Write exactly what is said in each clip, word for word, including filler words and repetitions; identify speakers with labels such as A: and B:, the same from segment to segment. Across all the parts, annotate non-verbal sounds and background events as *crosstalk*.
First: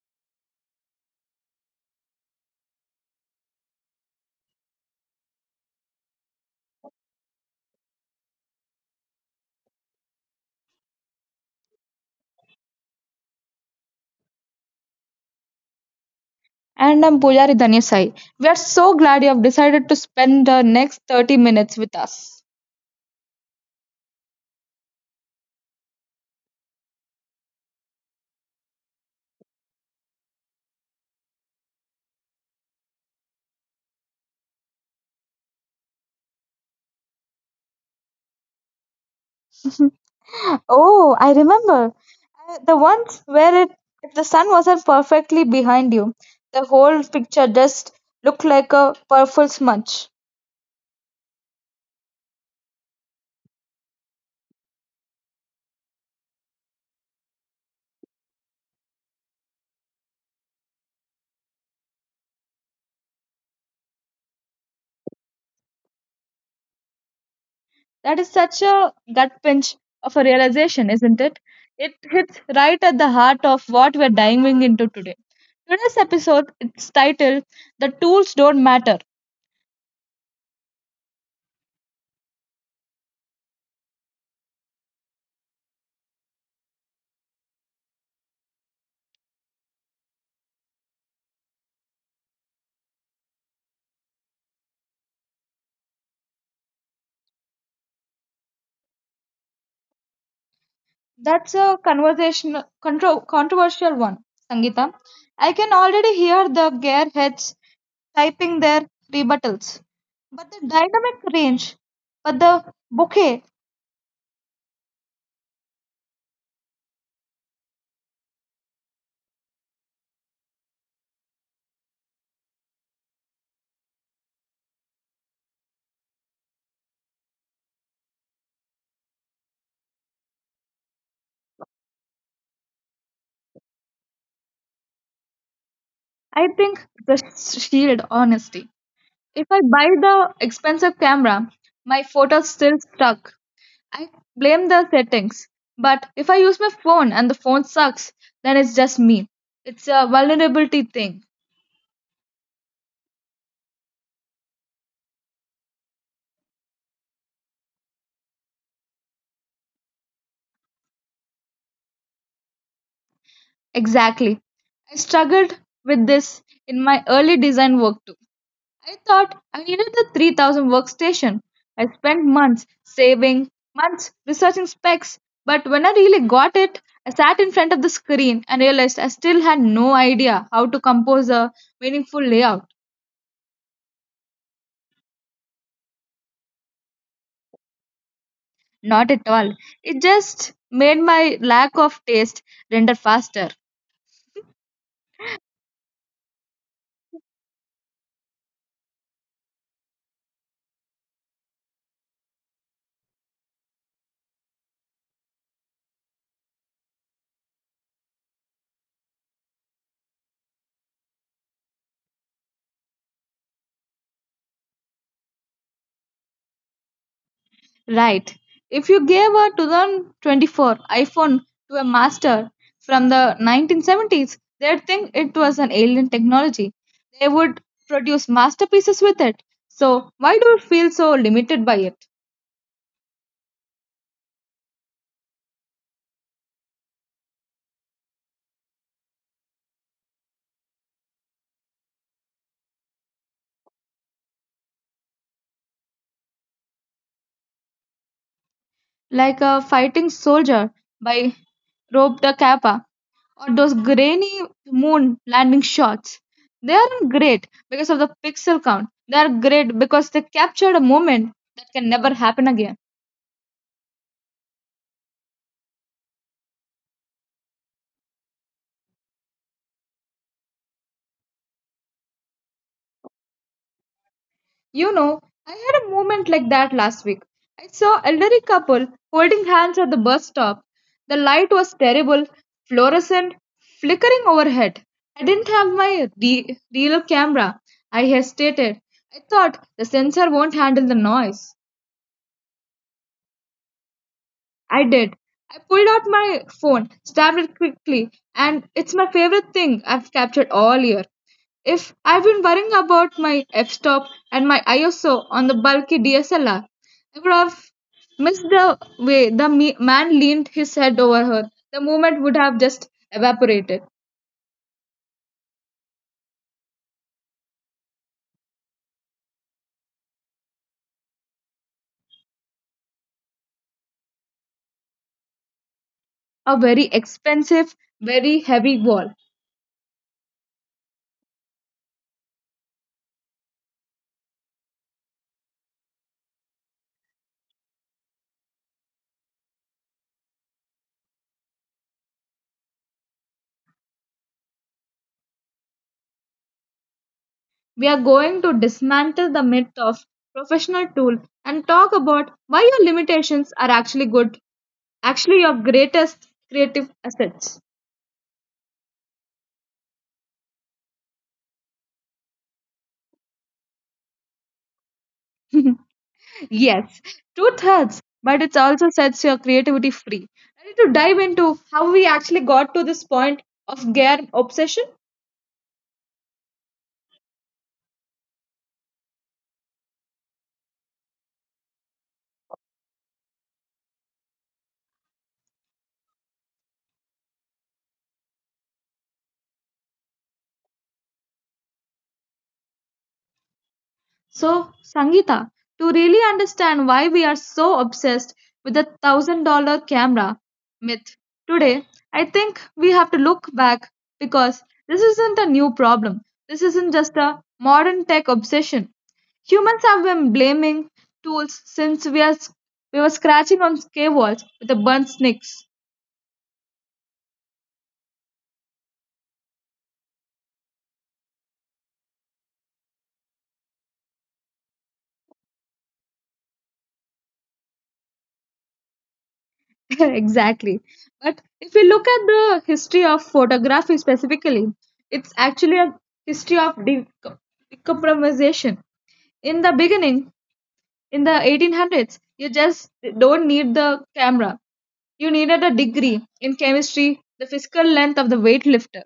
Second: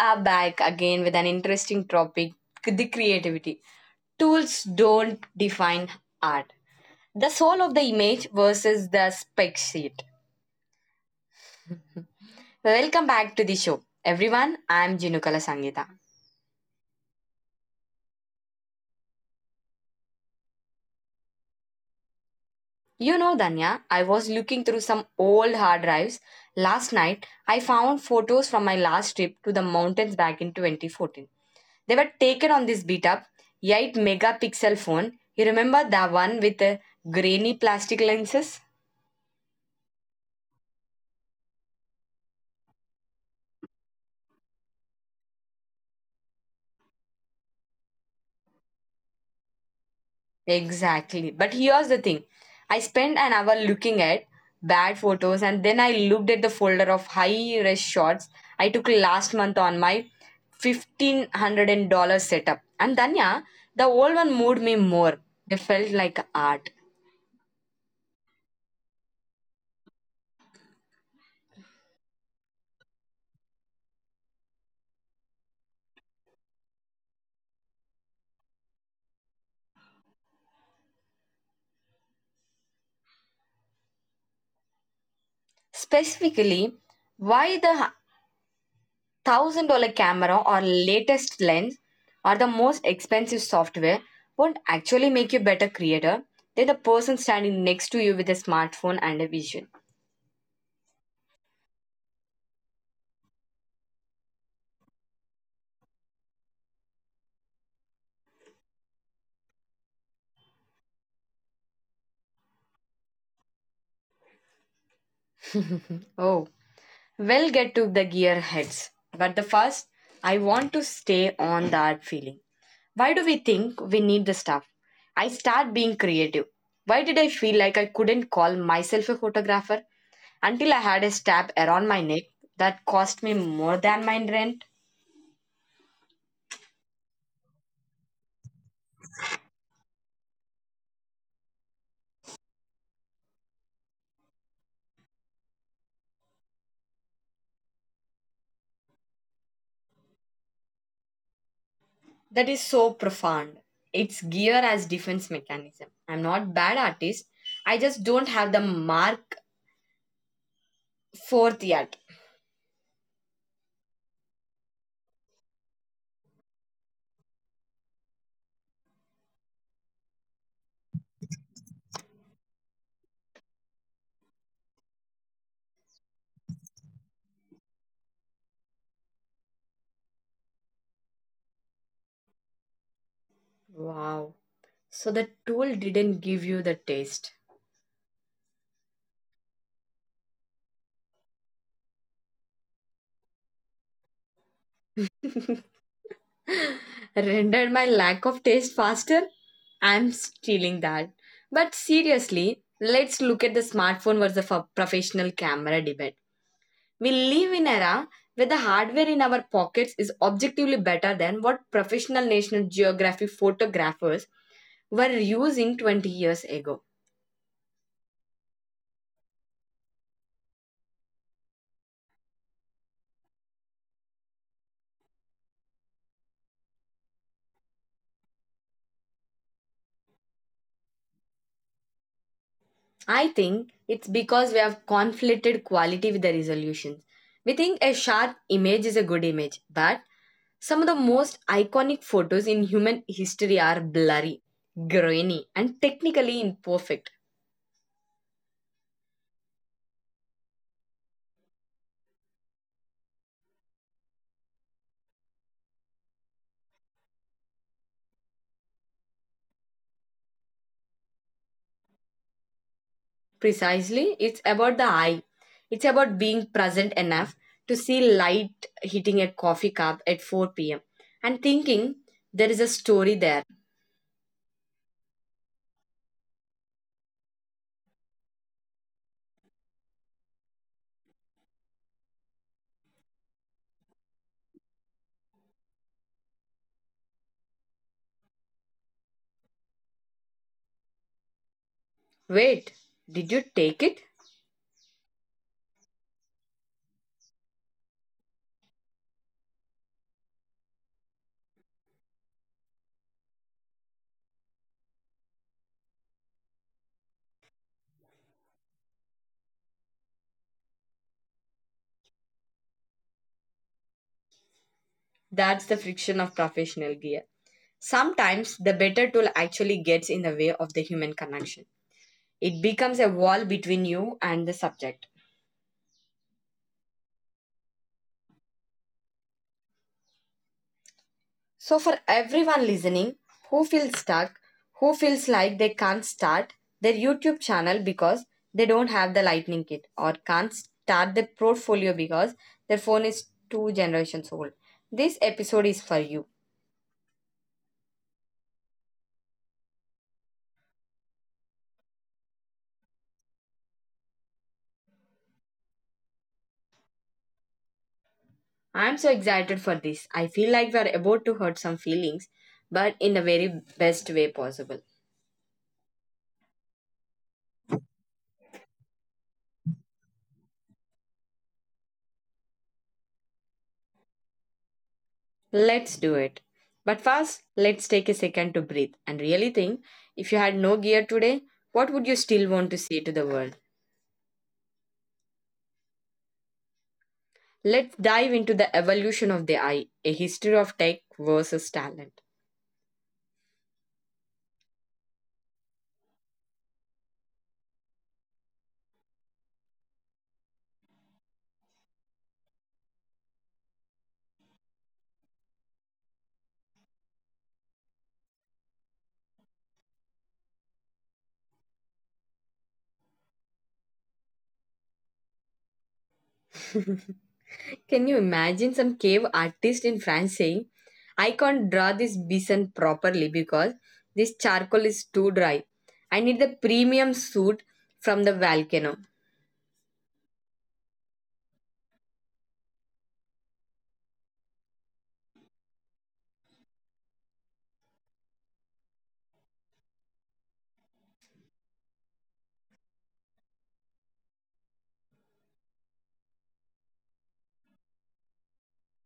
A: are back again with an interesting topic, the creativity. Tools don't define art. The soul of the image versus the spec sheet. Welcome back to the show, everyone. I'm Jinukala Sangita.
B: And I'm Pujari Dhanasai. We are so glad you have decided to spend the next thirty minutes with us.
A: You know, Danya, I was looking through some old hard drives last night. I found photos from my last trip to the mountains back in twenty fourteen. They were taken on this beat up eight megapixel phone. You remember the one with the grainy plastic lenses?
B: *laughs* Oh, I remember. Uh, The ones where it, if the sun wasn't perfectly behind you, the whole picture just looked like a purple smudge.
A: Exactly. But here's the thing, I spent an hour looking at bad photos and then I looked at the folder of high res shots I took last month on my fifteen hundred dollars setup. And Danya, the old one moved me more. They felt like art.
B: That is such a gut pinch of a realization, isn't it? It hits right at the heart of what we're diving into today. Today's episode, it's titled The Tools Don't Matter.
A: Specifically, why the thousand dollar camera or latest lens or the most expensive software won't actually make you better creator than the person standing next to you with a smartphone and a vision.
B: That's a conversational, contro- controversial one, Sangita. I can already hear the gearheads typing their rebuttals. But the dynamic range, but the bouquet.
A: Oh, we'll get to the gear heads. But the first, I want to stay on that feeling. Why do we think we need the stuff? I start being creative. Why did I feel like I couldn't call myself a photographer until I had a strap around my neck that cost me more than my rent?
B: I think the shield, honesty. If I buy the expensive camera, my photo's still stuck. I blame the settings. But if I use my phone and the phone sucks, then it's just me. It's a vulnerability thing.
A: That is so profound. It's gear as defense mechanism. I'm not bad artist. I just don't have the mark fourth yet.
B: Exactly. I struggled with this in my early design work too. I thought I needed the three thousand workstation. I spent months saving, months researching specs, but when I really got it, I sat in front of the screen and realized I still had no idea how to compose a meaningful layout.
A: Wow. So the tool didn't give you the taste.
B: Not at all. It just made my lack of taste render faster.
A: *laughs* Rendered my lack of taste faster? I'm stealing that. But seriously, let's look at the smartphone versus a professional camera debate. We live in an era where the hardware in our pockets is objectively better than what professional National Geographic photographers were using twenty years ago.
B: Right. If you gave a twenty twenty-four iPhone to a master from the nineteen seventies, they'd think it was an alien technology. They would produce masterpieces with it. So, why do you feel so limited by it?
A: I think it's because we have conflated quality with the resolutions. We think a sharp image is a good image, but some of the most iconic photos in human history are blurry, grainy, and technically imperfect.
B: Like a fighting soldier by Rob da Kappa or those grainy moon landing shots. They aren't great because of the pixel count. They are great because they captured a moment that can never happen again.
A: Precisely, it's about the eye. It's about being present enough to see light hitting a coffee cup at four p m and thinking there is a story there.
B: You know, I had a moment like that last week. I saw elderly couple holding hands at the bus stop. The light was terrible, fluorescent, flickering overhead. I didn't have my re- real camera. I hesitated. I thought the sensor won't handle the noise.
A: Wait, did you take it?
B: I did. I pulled out my phone, stabbed it quickly, and it's my favorite thing I've captured all year. If I've been worrying about my f stop and my I S O on the bulky D S L R, I would have missed the way the me- man leaned his head over her. The moment would have just evaporated.
A: That's the friction of professional gear. Sometimes the better tool actually gets in the way of the human connection. It becomes a wall between you and the subject.
B: A very expensive, very heavy wall.
A: So, for everyone listening who feels stuck, who feels like they can't start their YouTube channel because they don't have the lightning kit or can't start their portfolio because their phone is two generations old, this episode is for you.
B: We are going to dismantle the myth of professional tool and talk about why your limitations are actually good actually your greatest creative assets.
A: I'm so excited for this. I feel like we're about to hurt some feelings, but in the very best way possible.
B: Yes, truth hurts, but it also sets your creativity free. I need to dive into how we actually got to this point of gear obsession.
A: Let's do it. But first, let's take a second to breathe and really think, if you had no gear today, what would you still want to say to the world? Let's dive into the evolution of the eye, a history of tech versus talent.
B: So, Sangita, to really understand why we are so obsessed with the one thousand dollar camera myth today, I think we have to look back because this isn't a new problem. This isn't just a modern tech obsession. Humans have been blaming tools since we, are, we were scratching on cave walls with a burnt snakes.
A: *laughs* Can you imagine some cave artist in France saying, I can't draw this bison properly because this charcoal is too dry. I need the premium suit from the volcano.
B: *laughs* Exactly. But if you look at the history of photography specifically, it's actually a history of decom- decompromisation. In the beginning, in the eighteen hundreds, you just don't need the camera. You needed a degree in chemistry, the physical length of the weightlifter.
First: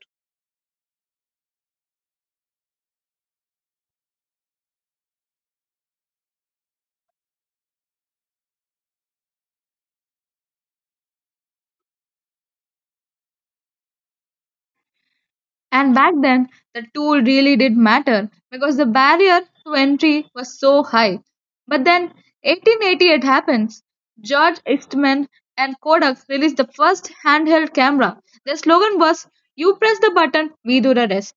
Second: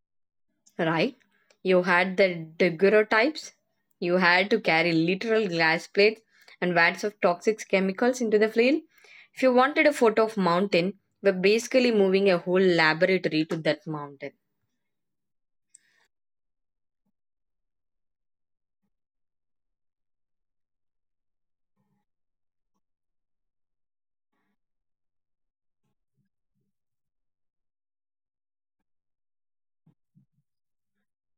A: Right? You had the daguerreotypes. You had to carry literal glass plates and vats of toxic chemicals into the field. If you wanted a photo of mountain, we're basically moving a whole laboratory to that mountain.
B: And back then, the tool really did matter because the barrier to entry was so high. But then, eighteen eighty-eight happens. George Eastman and Kodak released the first handheld camera. Their slogan was, you press the button, we do the rest.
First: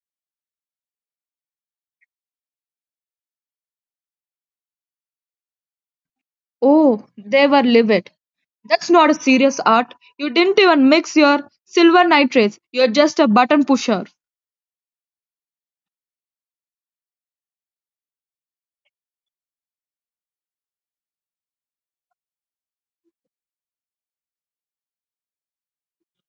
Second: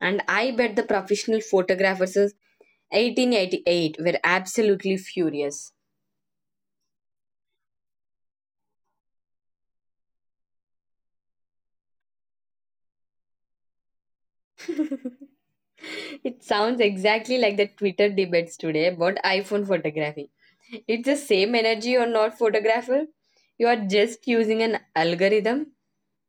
A: And I bet the professional photographers of eighteen eighty-eight were absolutely furious.
B: Oh, they were livid. That's not a serious art. You didn't even mix your silver nitrates. You're just a button pusher.
A: It sounds exactly like the Twitter debates today about iPhone photography. It's the same energy or not photographer. You are just using an algorithm.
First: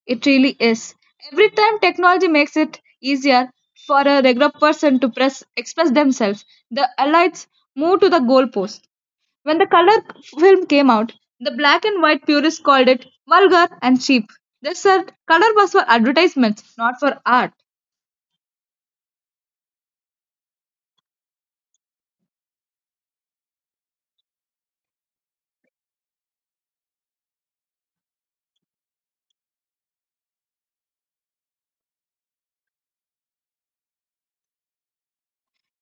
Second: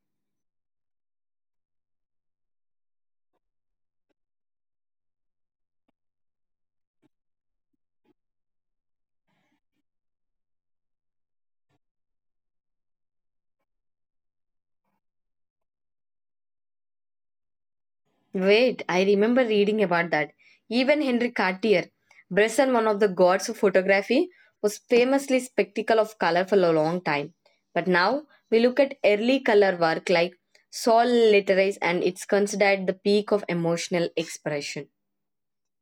B: It really is. Every time technology makes it easier for a regular person to press, express themselves, the elites move to the goalpost. When the color film came out, the black and white purists called it vulgar and cheap. They said color was for advertisements, not for art.
A: Wait, I remember reading about that. Even Henry Cartier, Bresson, one of the gods of photography, was famously spectacle of color for a long time. But now we look at early color work like Sol Literaries and it's considered the peak of emotional expression.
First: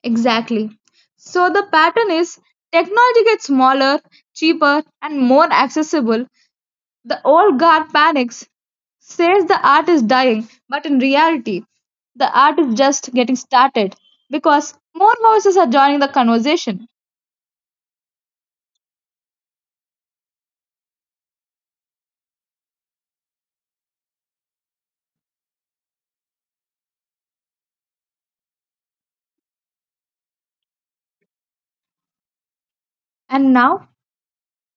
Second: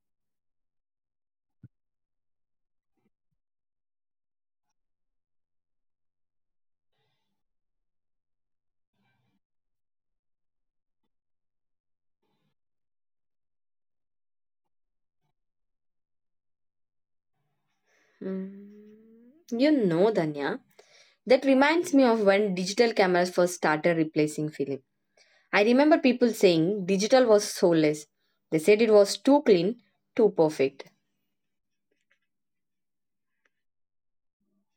B: Exactly. So the pattern is technology gets smaller, cheaper, and more accessible. The old guard panics, says the art is dying, but in reality, the art is just getting started because more voices are joining the conversation.
A: Mm, you know, Danya, that reminds me of when digital cameras first started replacing film. I remember people saying digital was soulless. They said it was too clean, too perfect.
B: And now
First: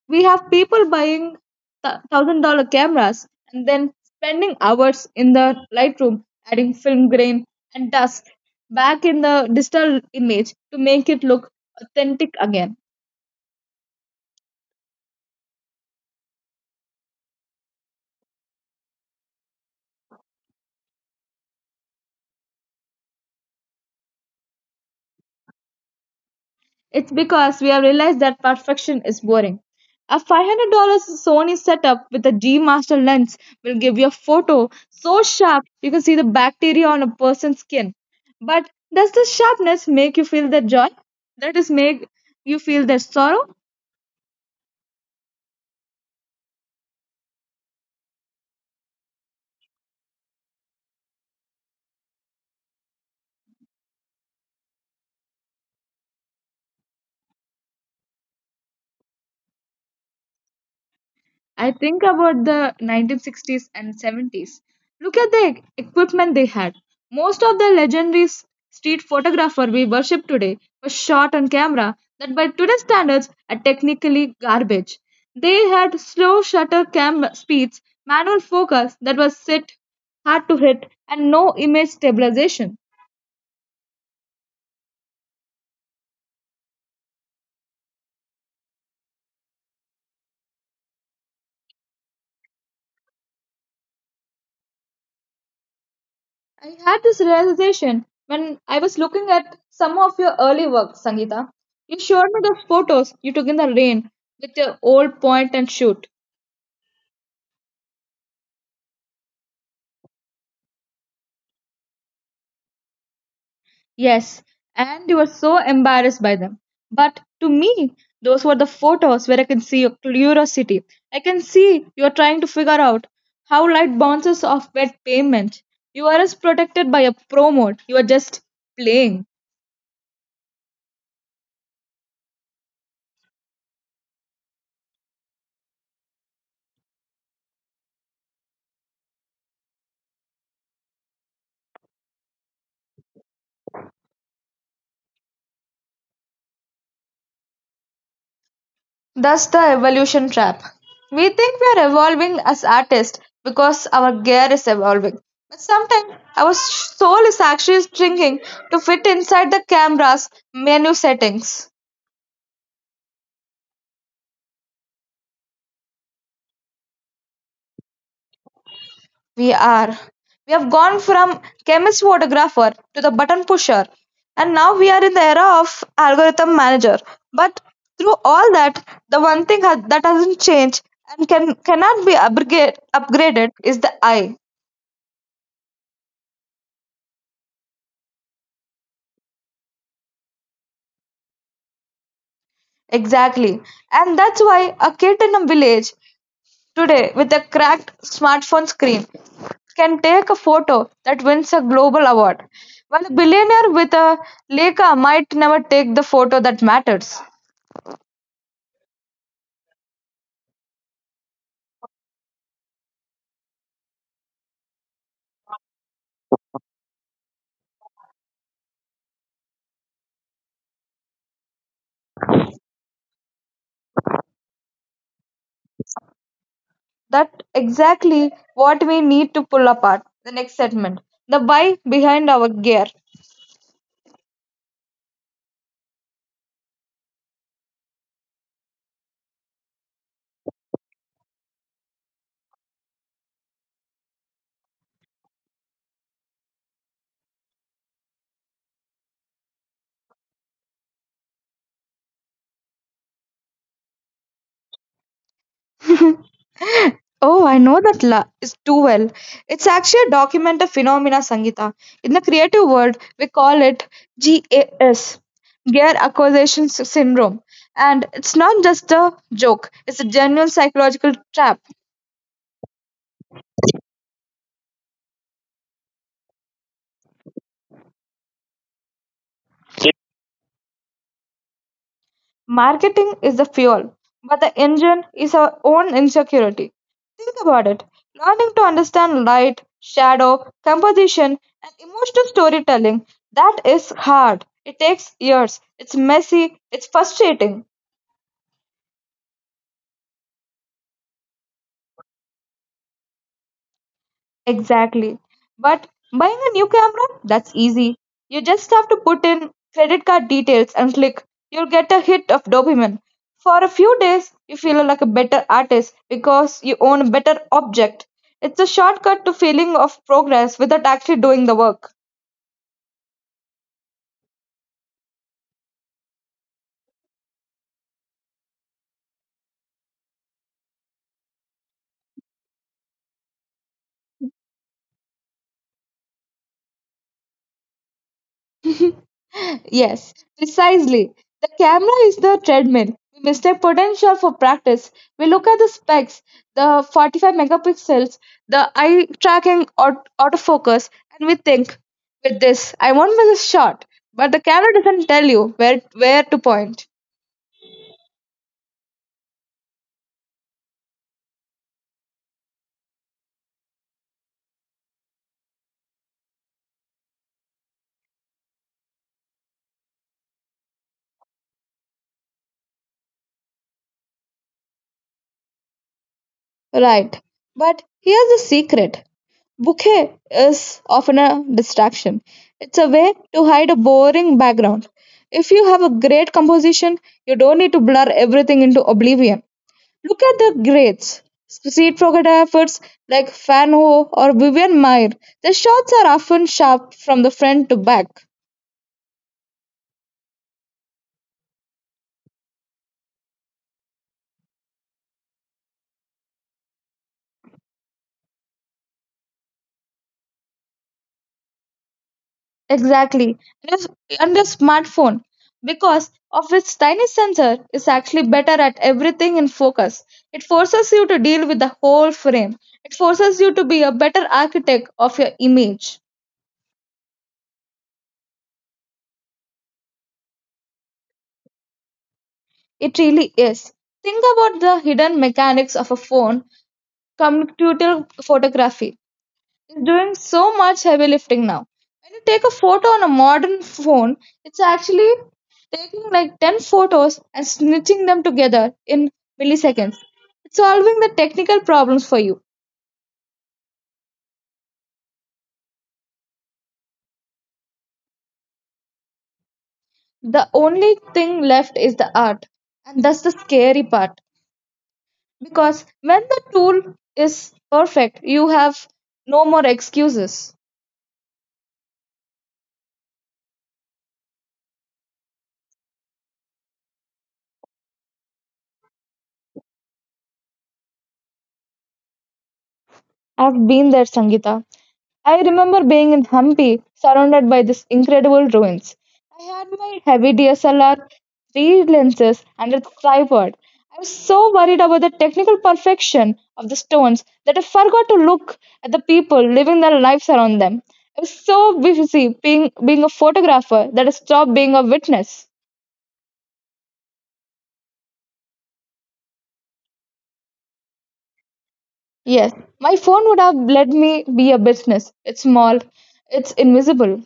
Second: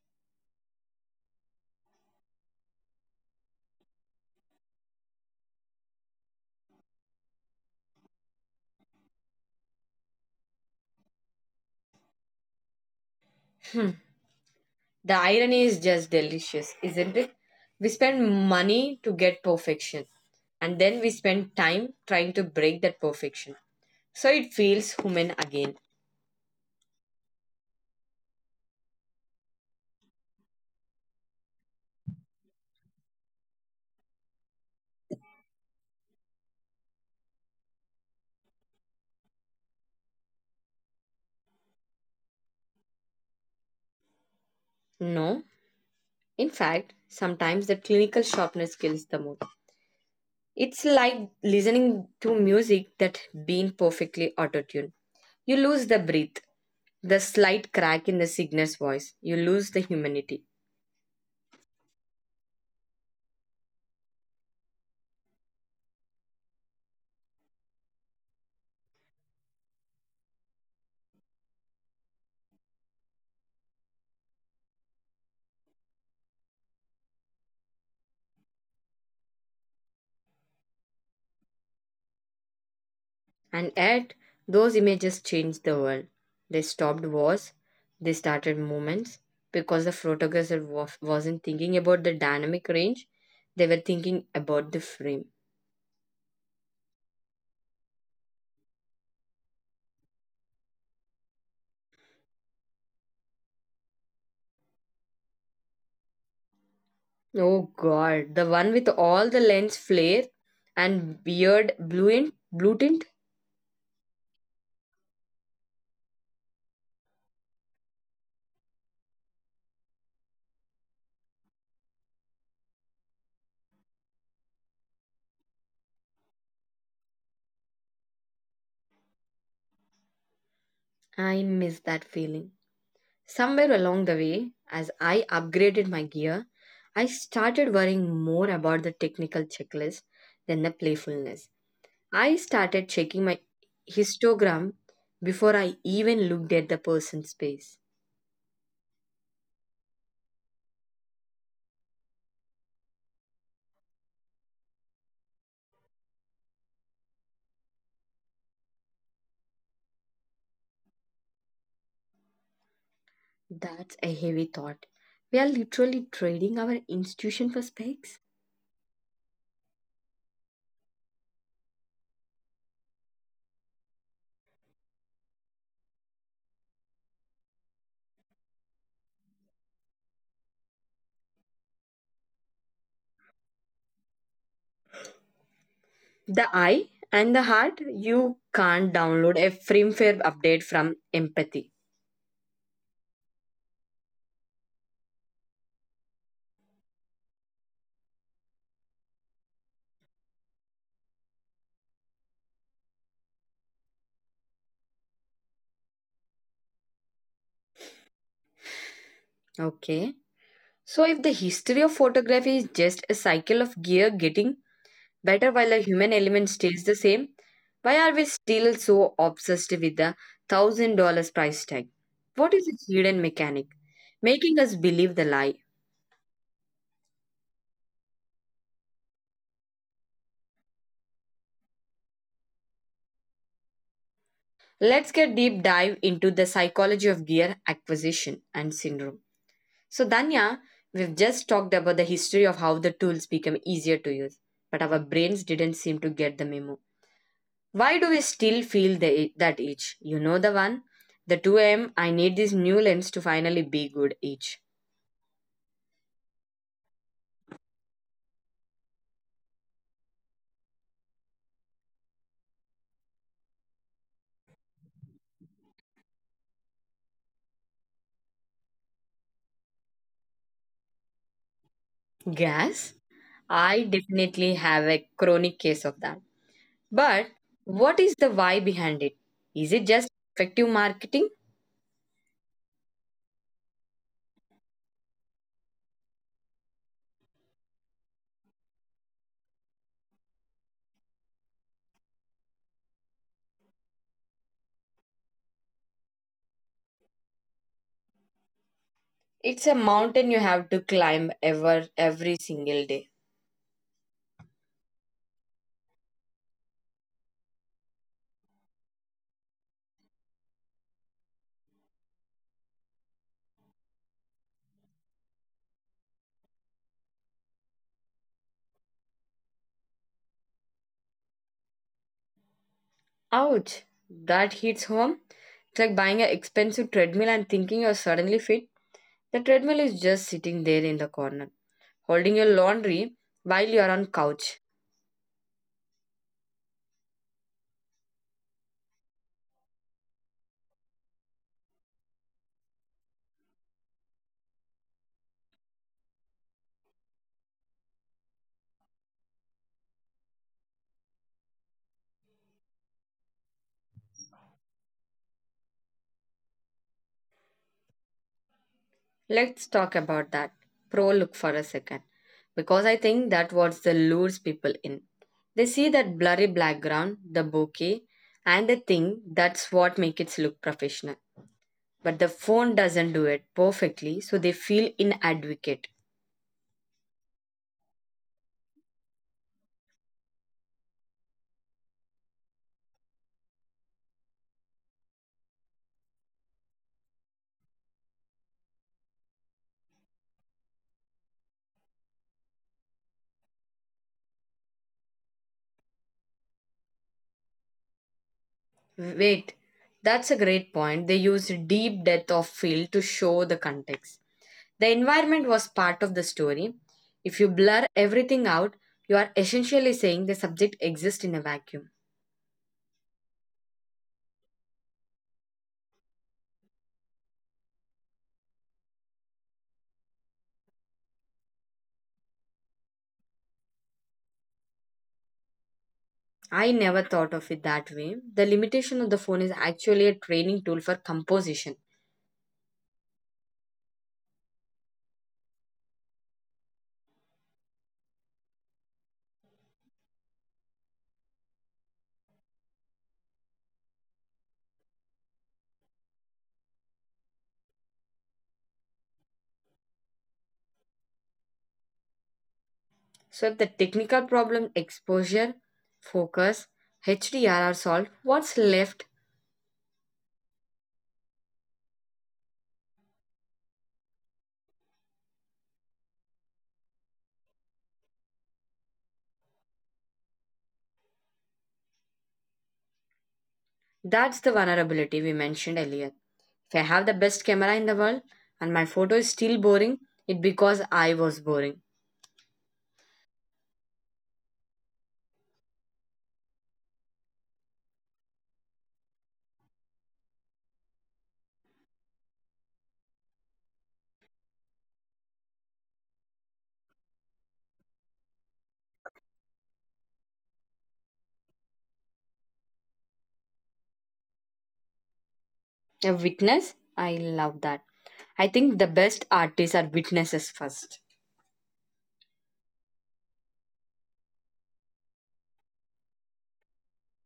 B: we have people buying th- one thousand dollar cameras and then spending hours in the Lightroom adding film grain and dust back in the digital image to make it look authentic again.
A: The irony is just delicious, isn't it? We spend money to get perfection, and then we spend time trying to break that perfection. So it feels human again.
B: It's because we have realized that perfection is boring. A five hundred dollar Sony setup with a G Master lens will give you a photo so sharp you can see the bacteria on a person's skin. But does the sharpness make you feel their joy? That is make you feel their sorrow?
A: No, in fact, sometimes the clinical sharpness kills the mood. It's like listening to music that been perfectly auto-tuned. You lose the breath, the slight crack in the singer's voice. You lose the humanity.
B: I think about the nineteen sixties and seventies. Look at the e-, equipment they had. Most of the legendary street photographer we worship today was shot on camera that by today's standards are technically garbage. They had slow shutter camera speeds, manual focus that was set hard to hit, and no image stabilization.
A: And yet, those images changed the world. They stopped wars, they started movements, because the photographer wa- wasn't thinking about the dynamic range, they were thinking about the frame.
B: I had this realization when I was looking at some of your early work, Sangeeta. You showed me the photos you took in the rain with your old point and shoot.
A: Oh god, the one with all the lens flare and weird blue, in- blue tint?
B: Yes, and you were so embarrassed by them. But to me, those were the photos where I can see your curiosity. I can see you are trying to figure out how light bounces off wet pavement. You aren't protected by a promote. You are just playing.
A: I miss that feeling. Somewhere along the way, as I upgraded my gear, I started worrying more about the technical checklist than the playfulness. I started checking my histogram before I even looked at the person's face.
B: That's the evolution trap. We think we are evolving as artists because our gear is evolving. But sometimes our soul is actually shrinking to fit inside the camera's menu settings.
A: That's a heavy thought. We are literally trading our institution for specs.
B: We are. We have gone from chemist photographer to the button pusher. And now we are in the era of algorithm manager. But through all that, the one thing ha- that hasn't changed and can, cannot be upgrade, upgraded is the eye.
A: The eye and the heart, you can't download a firmware update from empathy.
B: Exactly. And that's why a kid in a village today with a cracked smartphone screen can take a photo that wins a global award, while a billionaire with a Leica might never take the photo that matters.
A: Okay. So, if the history of photography is just a cycle of gear getting better while the human element stays the same? Why are we still so obsessed with the thousand dollars price tag? What is its hidden mechanic making us believe the lie?
B: That exactly what we need to pull apart. The next segment the why behind our gear.
A: Let's get deep dive into the psychology of gear acquisition and syndrome. So, Danya, we've just talked about the history of how the tools become easier to use, but our brains didn't seem to get the memo. Why do we still feel the, that itch? You know the one? The two a m need this new lens to finally be good itch.
B: *laughs* Oh, I know that la- is too well. It's actually a documented phenomena, Sangita. In the creative world, we call it GAS, Gear Acquisition Sy- Syndrome. And it's not just a joke, it's a genuine psychological trap.
A: Gas? I definitely have a chronic case of that. But what is the why behind it? Is it just effective marketing?
B: Marketing is the fuel, but the engine is our own insecurity. Think about it. Learning to understand light, shadow, composition, and emotional storytelling that is hard. It takes years. It's messy. It's frustrating.
A: It's a mountain you have to climb ever every single day.
B: Exactly. But buying a new camera, that's easy. You just have to put in credit card details and click. You'll get a hit of dopamine. For a few days, you feel like a better artist because you own a better object. It's a shortcut to feeling of progress without actually doing the work.
A: Ouch. That hits home. It's like buying an expensive treadmill and thinking you're suddenly fit. The treadmill is just sitting there in the corner, holding your laundry while you're on couch.
B: *laughs* Yes, precisely. The camera is the treadmill. We mistake potential for practice. We look at the specs, the forty-five megapixels, the eye tracking aut- autofocus, and we think, with this, I want miss this shot. But the camera doesn't tell you where where to point.
A: Let's talk about that pro look for a second because I think that what the lures people in. They see that blurry background, the bouquet, and they think that's what makes it look professional. But the phone doesn't do it perfectly, so they feel inadequate.
B: Right. But here's the secret. Bokeh is often a distraction. It's a way to hide a boring background. If you have a great composition, you don't need to blur everything into oblivion. Look at the greats. Street photographers like Fan Ho or Vivian Meyer. Their shots are often sharp from the front to back.
A: Wait, that's a great point. They use deep depth of field to show the context. The environment was part of the story. If you blur everything out, you are essentially saying the subject exists in a vacuum.
B: Exactly. And if- and the smartphone, because of its tiny sensor, is actually better at everything in focus. It forces you to deal with the whole frame. It forces you to be a better architect of your image.
A: I never thought of it that way. The limitation of the phone is actually a training tool for composition.
B: It really is. Think about the hidden mechanics of a phone, computer photography. Is doing so much heavy lifting now. When you take a photo on a modern phone, it's actually taking like ten photos and snitching them together in milliseconds. It's solving the technical problems for you.
A: So, if the technical problem, exposure, focus, H D R are solved, what's left?
B: The only thing left is the art. And that's the scary part. Because when the tool is perfect, you have no more excuses.
A: That's the vulnerability we mentioned earlier. If I have the best camera in the world and my photo is still boring, it's because I was boring.
B: I've been there, Sangita. I remember being in Hampi, surrounded by these incredible ruins. I had my heavy D S L R, three lenses, and a tripod. I was so worried about the technical perfection of the stones that I forgot to look at the people living their lives around them. I was so busy being, being a photographer that I stopped being a witness.
A: A witness? I love that. I think the best artists are witnesses first.
B: Yes, my phone would have let me be a business. It's small, it's invisible.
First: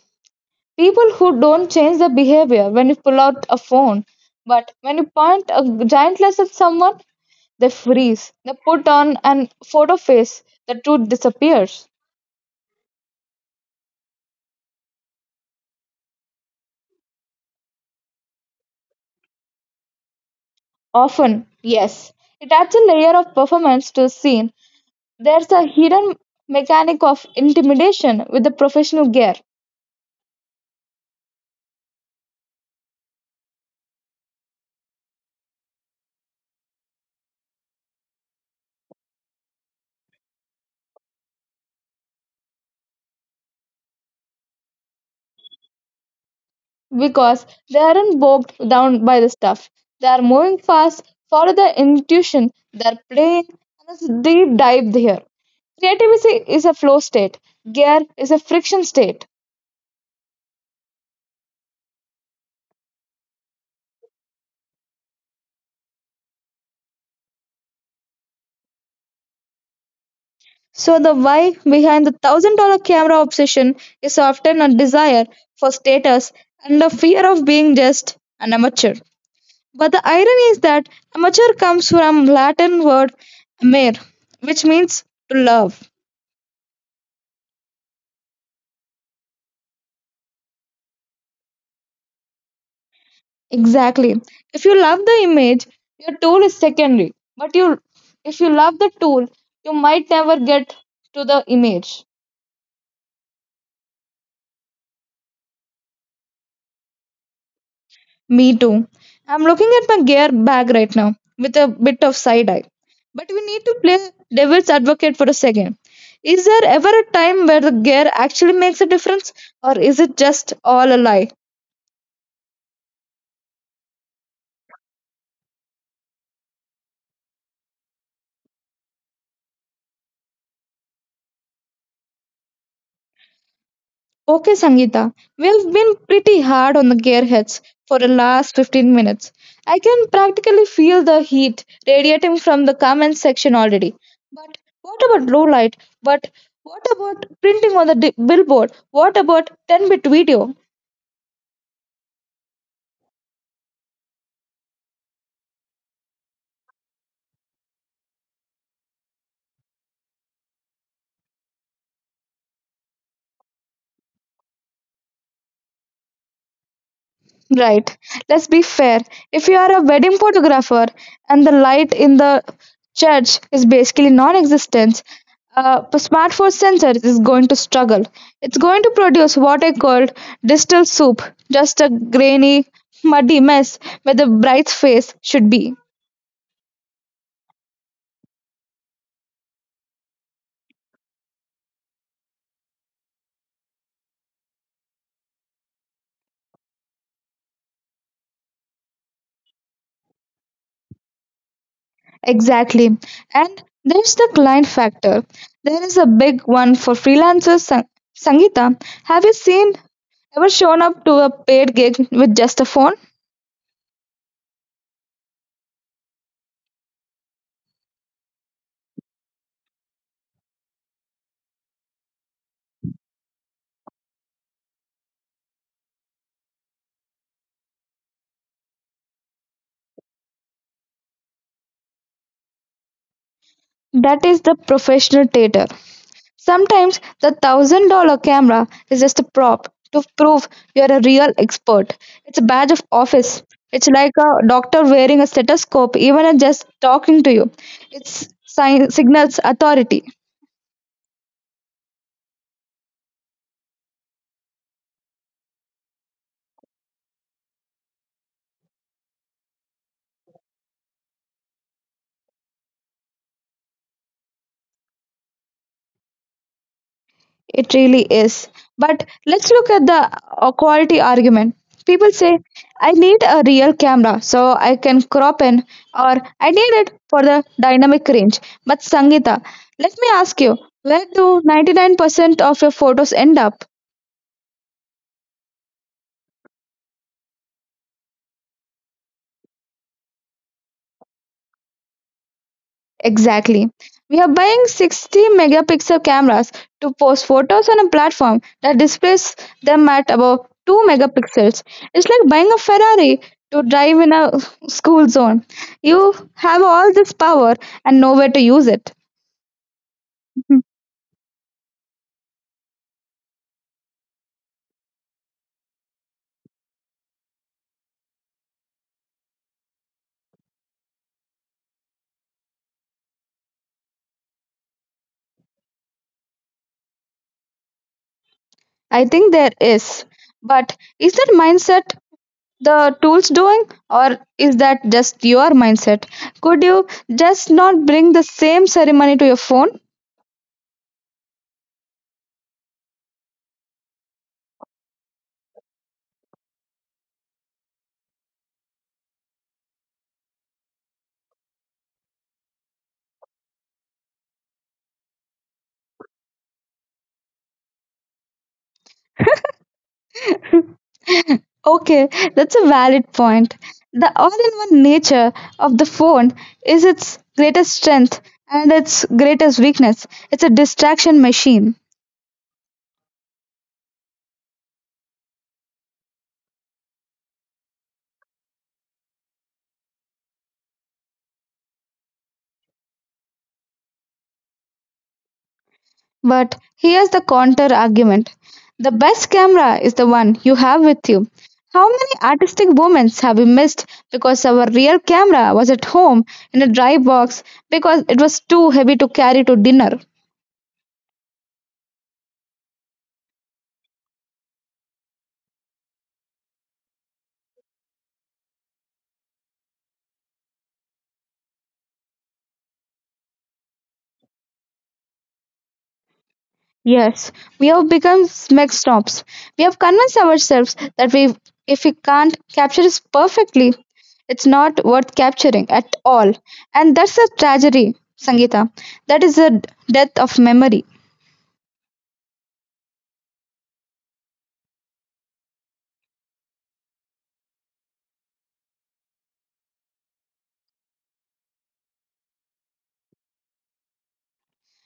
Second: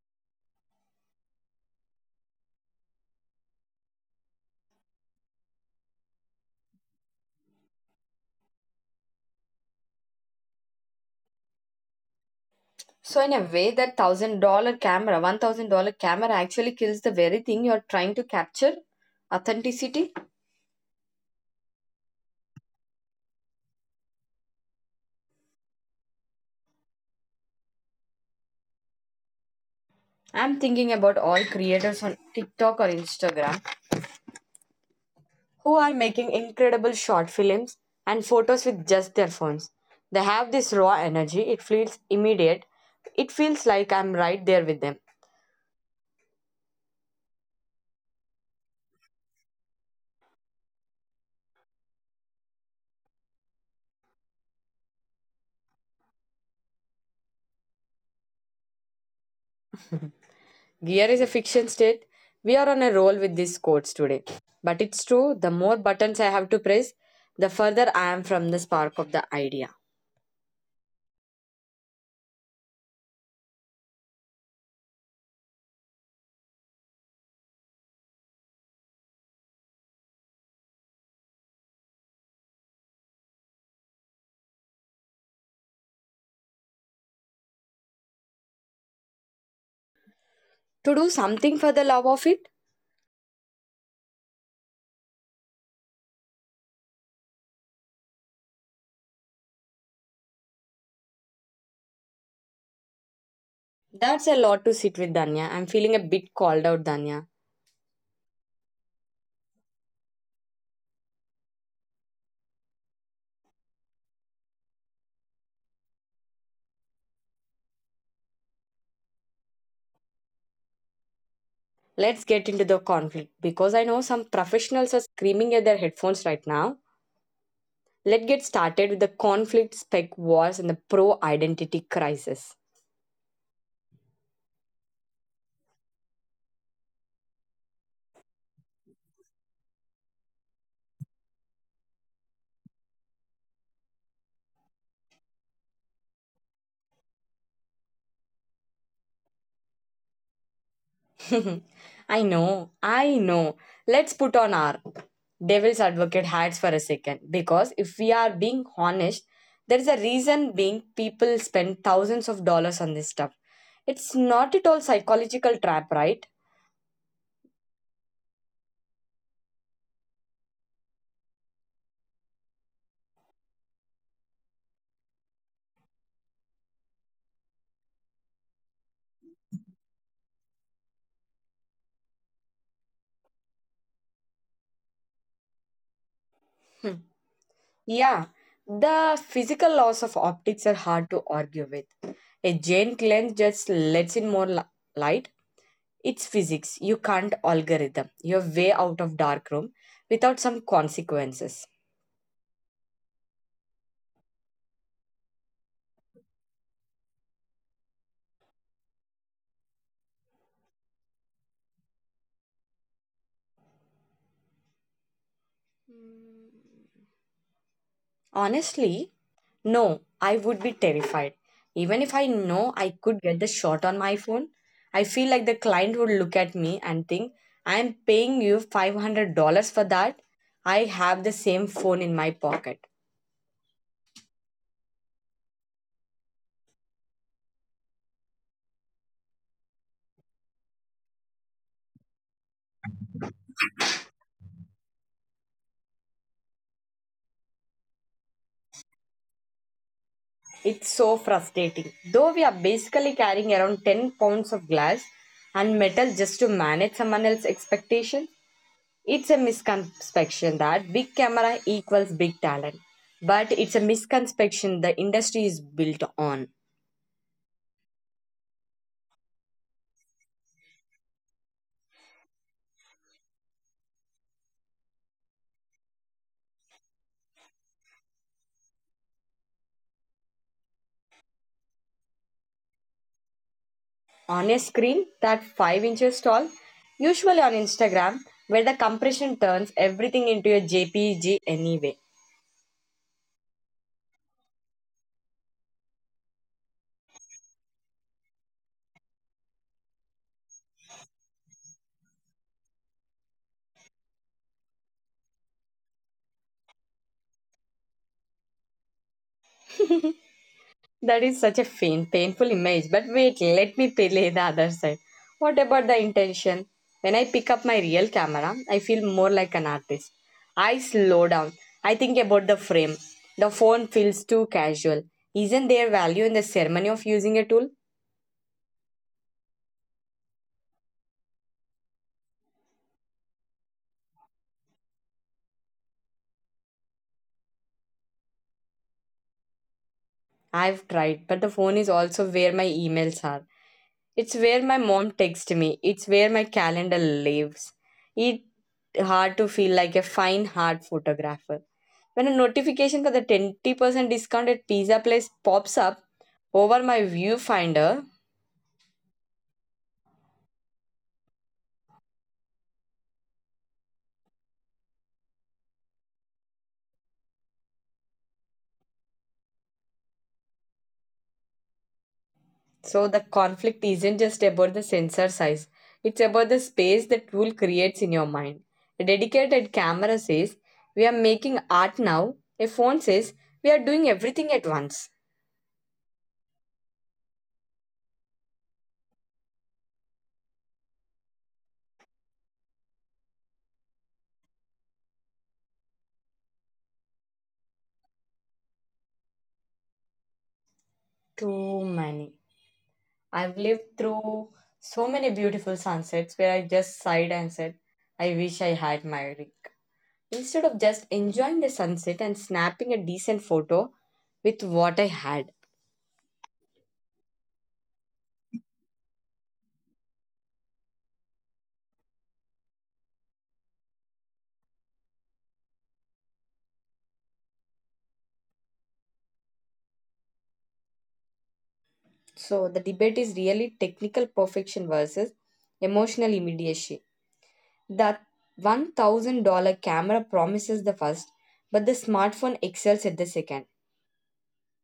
B: People who don't change their behavior when you pull out a phone, but when you point a giant lens at someone, they freeze. They put on an photo face. The truth disappears.
A: So in a way, that thousand dollar camera, one thousand dollar camera actually kills the very thing you're trying to capture, authenticity.
B: Often, yes, it adds a layer of performance to the scene. There's a hidden mechanic of intimidation with the professional gear.
A: I'm thinking about all creators on TikTok or Instagram who are making incredible short films and photos with just their phones. They have this raw energy. It feels immediate. It feels like I'm right there with them.
B: Because they aren't bogged down by the stuff. They are moving fast, follow their intuition, they're playing, and it's a deep dive here. Creativity is a flow state, gear is a friction state.
A: Gear is a fiction state. We are on a roll with these quotes today. But it's true, the more buttons I have to press, the further I am from the spark of the idea.
B: So, the why behind the thousand dollar camera obsession is often a desire for status and a fear of being just an amateur. But the irony is that amateur comes from Latin word amare, which means to love.
A: To do something for the love of it?
B: Exactly. If you love the image, your tool is secondary. But you If you love the tool, you might never get to the image.
A: That's a lot to sit with, Danya. I'm feeling a bit called out, Danya.
B: Me too. I'm looking at my gear bag right now with a bit of side eye. But we need to play devil's advocate for a second. Is there ever a time where the gear actually makes a difference, or is it just all a lie?
A: Let's get into the conflict because I know some professionals are screaming at their headphones right now. Let's get started with the conflict, spec wars, and the pro identity crisis.
B: Okay, Sangeeta, we've been pretty hard on the gearheads for the last fifteen minutes. I can practically feel the heat radiating from the comment section already. But what about low light? But What about printing on the di- billboard? What about ten bit video?
A: *laughs* I know, I know. Let's put on our devil's advocate hats for a second because if we are being honest, there is a reason being people spend thousands of dollars on this stuff. It's not at all psychological trap, right?
B: Right. Let's be fair. If you are a wedding photographer and the light in the church is basically non-existent, uh, a smartphone sensor is going to struggle. It's going to produce what I called distal soup, just a grainy, muddy mess where the bride's face should be.
A: Hmm. Yeah, the physical laws of optics are hard to argue with. A giant lens just lets in more li- light. It's physics. You can't algorithm. You're way out of dark room without some consequences.
B: Exactly. And there's the client factor. There is a big one for freelancers. Sang- Sangeeta, have you seen ever shown up to a paid gig with just a phone?
A: Honestly, no, I would be terrified. Even if I know I could get the shot on my phone, I feel like the client would look at me and think, I'm paying you five hundred dollars for that. I have the same phone in my pocket.
B: That is the professional tater. Sometimes the thousand dollar camera is just a prop to prove you're a real expert. It's a badge of office. It's like a doctor wearing a stethoscope, even at just talking to you. It sign- signals authority.
A: It's so frustrating. Though we are basically carrying around ten pounds of glass and metal just to manage someone else's expectations. It's a misconception that big camera equals big talent, but it's a misconception the industry is built on.
B: It really is. But let's look at the uh, quality argument. People say, I need a real camera so I can crop in, or I need it for the dynamic range. But Sangita, let me ask you, where do ninety-nine percent of your photos end up?
A: On a screen that five inches tall, usually on Instagram, where the compression turns everything into a J P G anyway.
B: Exactly. We are buying sixty megapixel cameras to post photos on a platform that displays them at about two megapixels. It's like buying a Ferrari to drive in a school zone. You have all this power and nowhere to use it. *laughs* Mhm.
A: That is such a faint, painful image. But wait, let me play the other side. What about the intention? When I pick up my real camera, I feel more like an artist. I slow down. I think about the frame. The phone feels too casual. Isn't there value in the ceremony of using a tool?
B: I think there is. But is that mindset the tools doing, or is that just your mindset? Could you just not bring the same ceremony to your phone?
A: I've tried, but the phone is also where my emails are. It's where my mom texts me. It's where my calendar lives. It's hard to feel like a fine hard photographer when a notification for the twenty percent discount at pizza place pops up over my viewfinder.
B: *laughs* Okay, that's a valid point. The all in one nature of the phone is its greatest strength and its greatest weakness. It's a distraction machine.
A: So the conflict isn't just about the sensor size. It's about the space the tool creates in your mind. A dedicated camera says, we are making art now. A phone says, we are doing everything at once.
B: But here's the counter argument, the best camera is the one you have with you. How many artistic moments have we missed because our real camera was at home in a dry box because it was too heavy to carry to dinner?
A: Too many. I've lived through so many beautiful sunsets where I just sighed and said, I wish I had my rig. Instead of just enjoying the sunset and snapping a decent photo with what I had.
B: Yes, we have become smegstops. We have convinced ourselves that we, If we can't capture it perfectly, it's not worth capturing at all. And that's a tragedy, Sangeeta. That is the death of memory.
A: So the debate is really technical perfection versus emotional immediacy. That one thousand dollar camera promises the first, but the smartphone excels at the second.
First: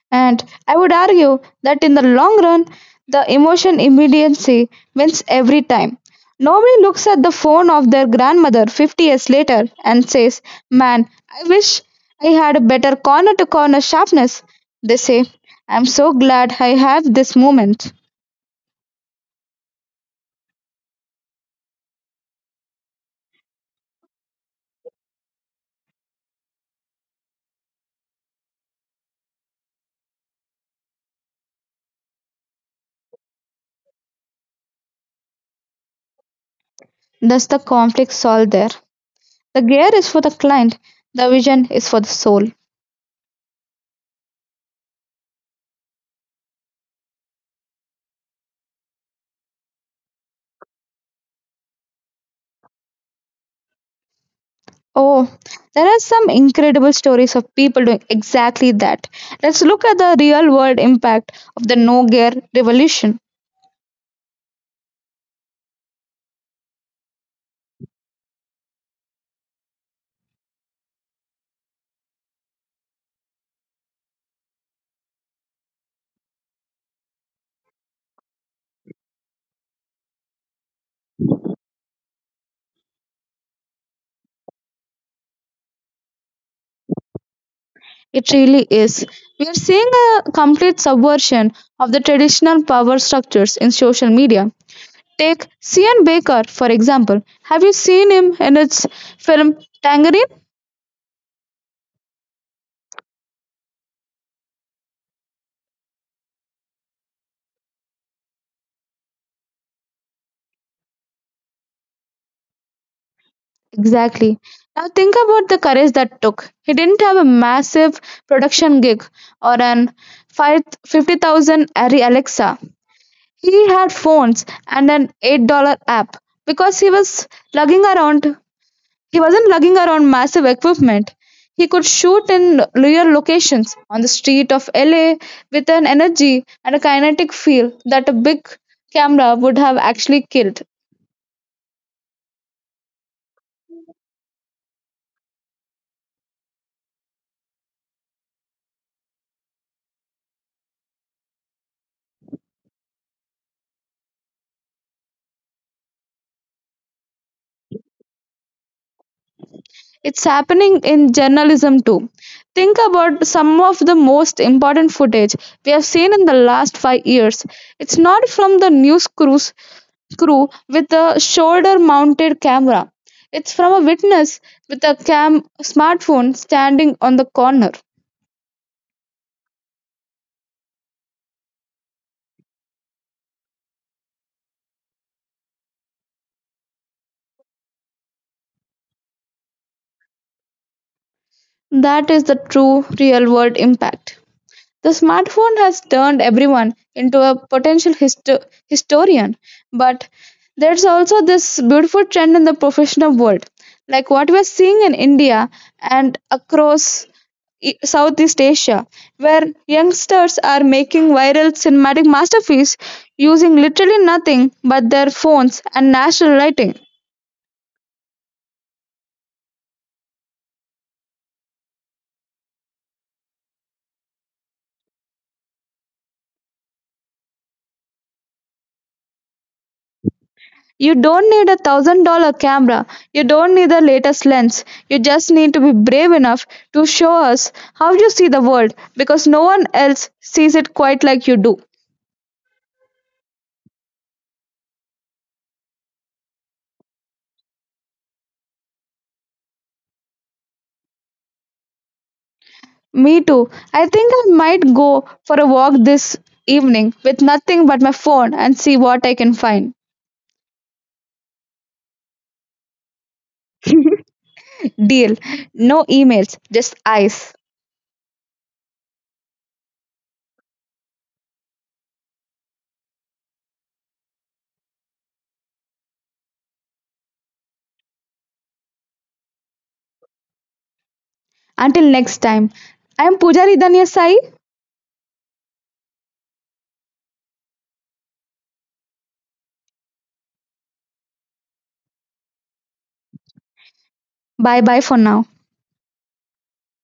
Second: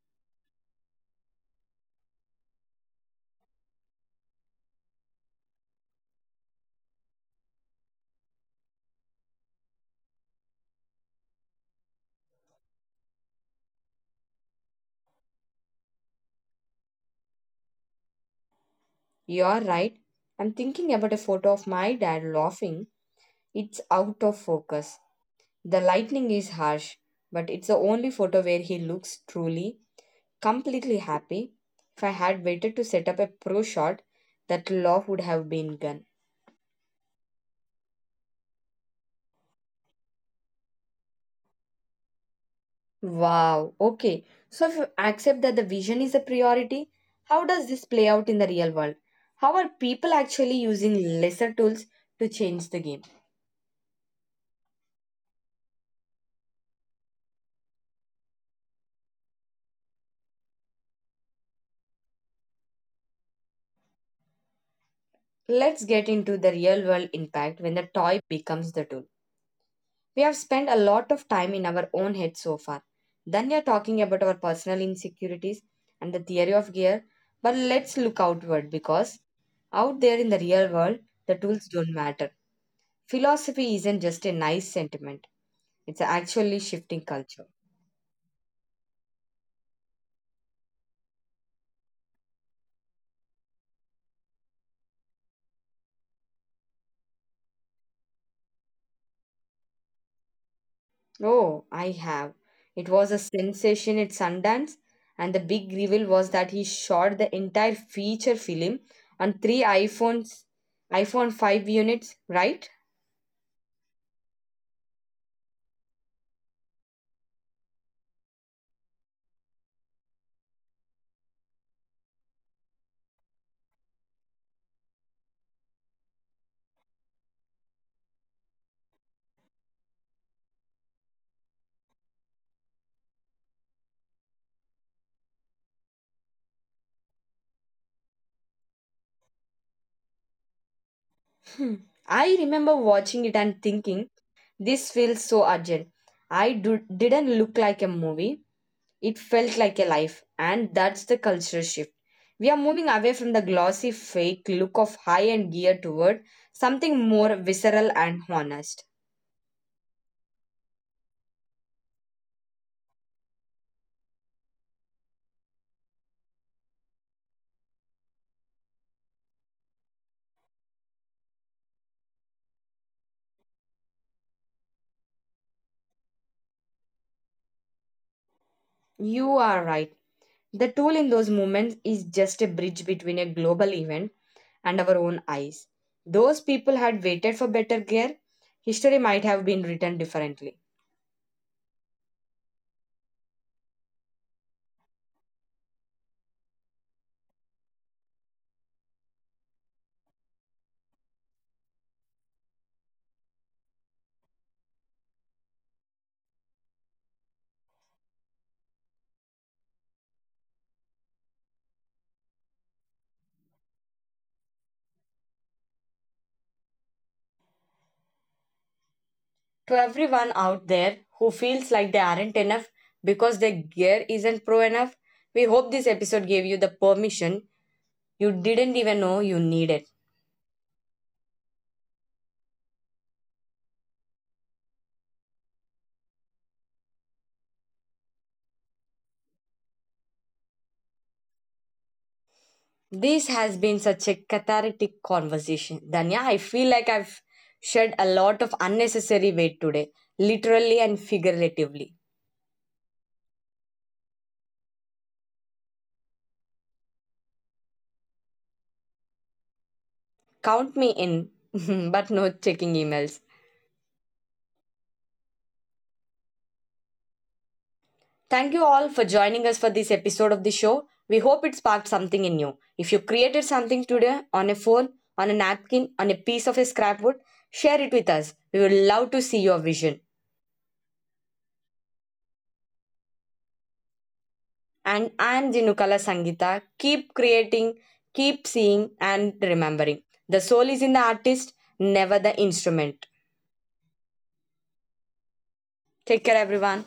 B: And I would argue that in the long run, the emotion immediacy wins every time. Nobody looks at the phone of their grandmother fifty years later and says, man, I wish I had a better corner to corner sharpness. They say, I'm so glad I have this moment.
A: You're right. I'm thinking about a photo of my dad laughing. It's out of focus. The lightning is harsh, but it's the only photo where he looks truly, completely happy. If I had waited to set up a pro shot, that laugh would have been gone.
B: Thus, the conflict solved there. The gear is for the client, the vision is for the soul.
A: Wow, okay. So if you accept that the vision is a priority, how does this play out in the real world? How are people actually using lesser tools to change the game?
B: Oh, there are some incredible stories of people doing exactly that. Let's look at the real world impact of the no gear revolution.
A: Let's get into the real world impact when the toy becomes the tool. We have spent a lot of time in our own heads so far. Then we are talking about our personal insecurities and the theory of gear. But let's look outward, because out there in the real world, the tools don't matter. Philosophy isn't just a nice sentiment, it's actually shifting culture.
B: It really is. We are seeing a complete subversion of the traditional power structures in social media. Take Cian Baker, for example. Have you seen him in his film Tangerine?
A: Oh, I have. It was a sensation at Sundance, and the big reveal was that he shot the entire feature film on three iPhones, iPhone five units, right?
B: Exactly. Now think about the courage that took. He didn't have a massive production gig or an five, fifty thousand Arri Alexa. He had phones and an eight dollar app because he was lugging around he wasn't lugging around massive equipment. He could shoot in real locations on the street of L A with an energy and a kinetic feel that a big camera would have actually killed.
A: Hmm. I remember watching it and thinking, this feels so urgent. I do, didn't look like a movie, it felt like a life, and that's the cultural shift. We are moving away from the glossy, fake look of high end gear toward something more visceral and honest.
B: It's happening in journalism too. Think about some of the most important footage we have seen in the last five years. It's not from the news crews crew with a shoulder mounted camera. It's from a witness with a cam smartphone standing on the corner.
A: You are right. The tool in those moments is just a bridge between a global event and our own eyes. Those people had waited for better gear, history might have been written differently.
B: That is the true real world impact. The smartphone has turned everyone into a potential histo- historian, but there's also this beautiful trend in the professional world, like what we're seeing in India and across E- Southeast Asia, where youngsters are making viral cinematic masterpieces using literally nothing but their phones and natural lighting.
A: To everyone out there who feels like they aren't enough because their gear isn't pro enough, we hope this episode gave you the permission you didn't even know you needed.
B: You don't need a thousand dollar camera, you don't need the latest lens, you just need to be brave enough to show us how you see the world because no one else sees it quite like you do.
A: This has been such a cathartic conversation. Danya, I feel like I've shed a lot of unnecessary weight today, literally and figuratively.
B: Me too. I think I might go for a walk this evening with nothing but my phone and see what I can find.
A: Count me in, *laughs* but no checking emails.
B: Deal. No emails, just eyes.
A: Thank you all for joining us for this episode of the show. We hope it sparked something in you. If you created something today on a phone, on a napkin, on a piece of a scrapwood, share it with us. We would love to see your vision.
B: Until next time, I am Pujari Danya Sai.
A: And I am Jinukala Sangita. Keep creating, keep seeing, and remembering. The soul is in the artist, never the instrument.
B: Bye bye for now.
A: Take care, everyone.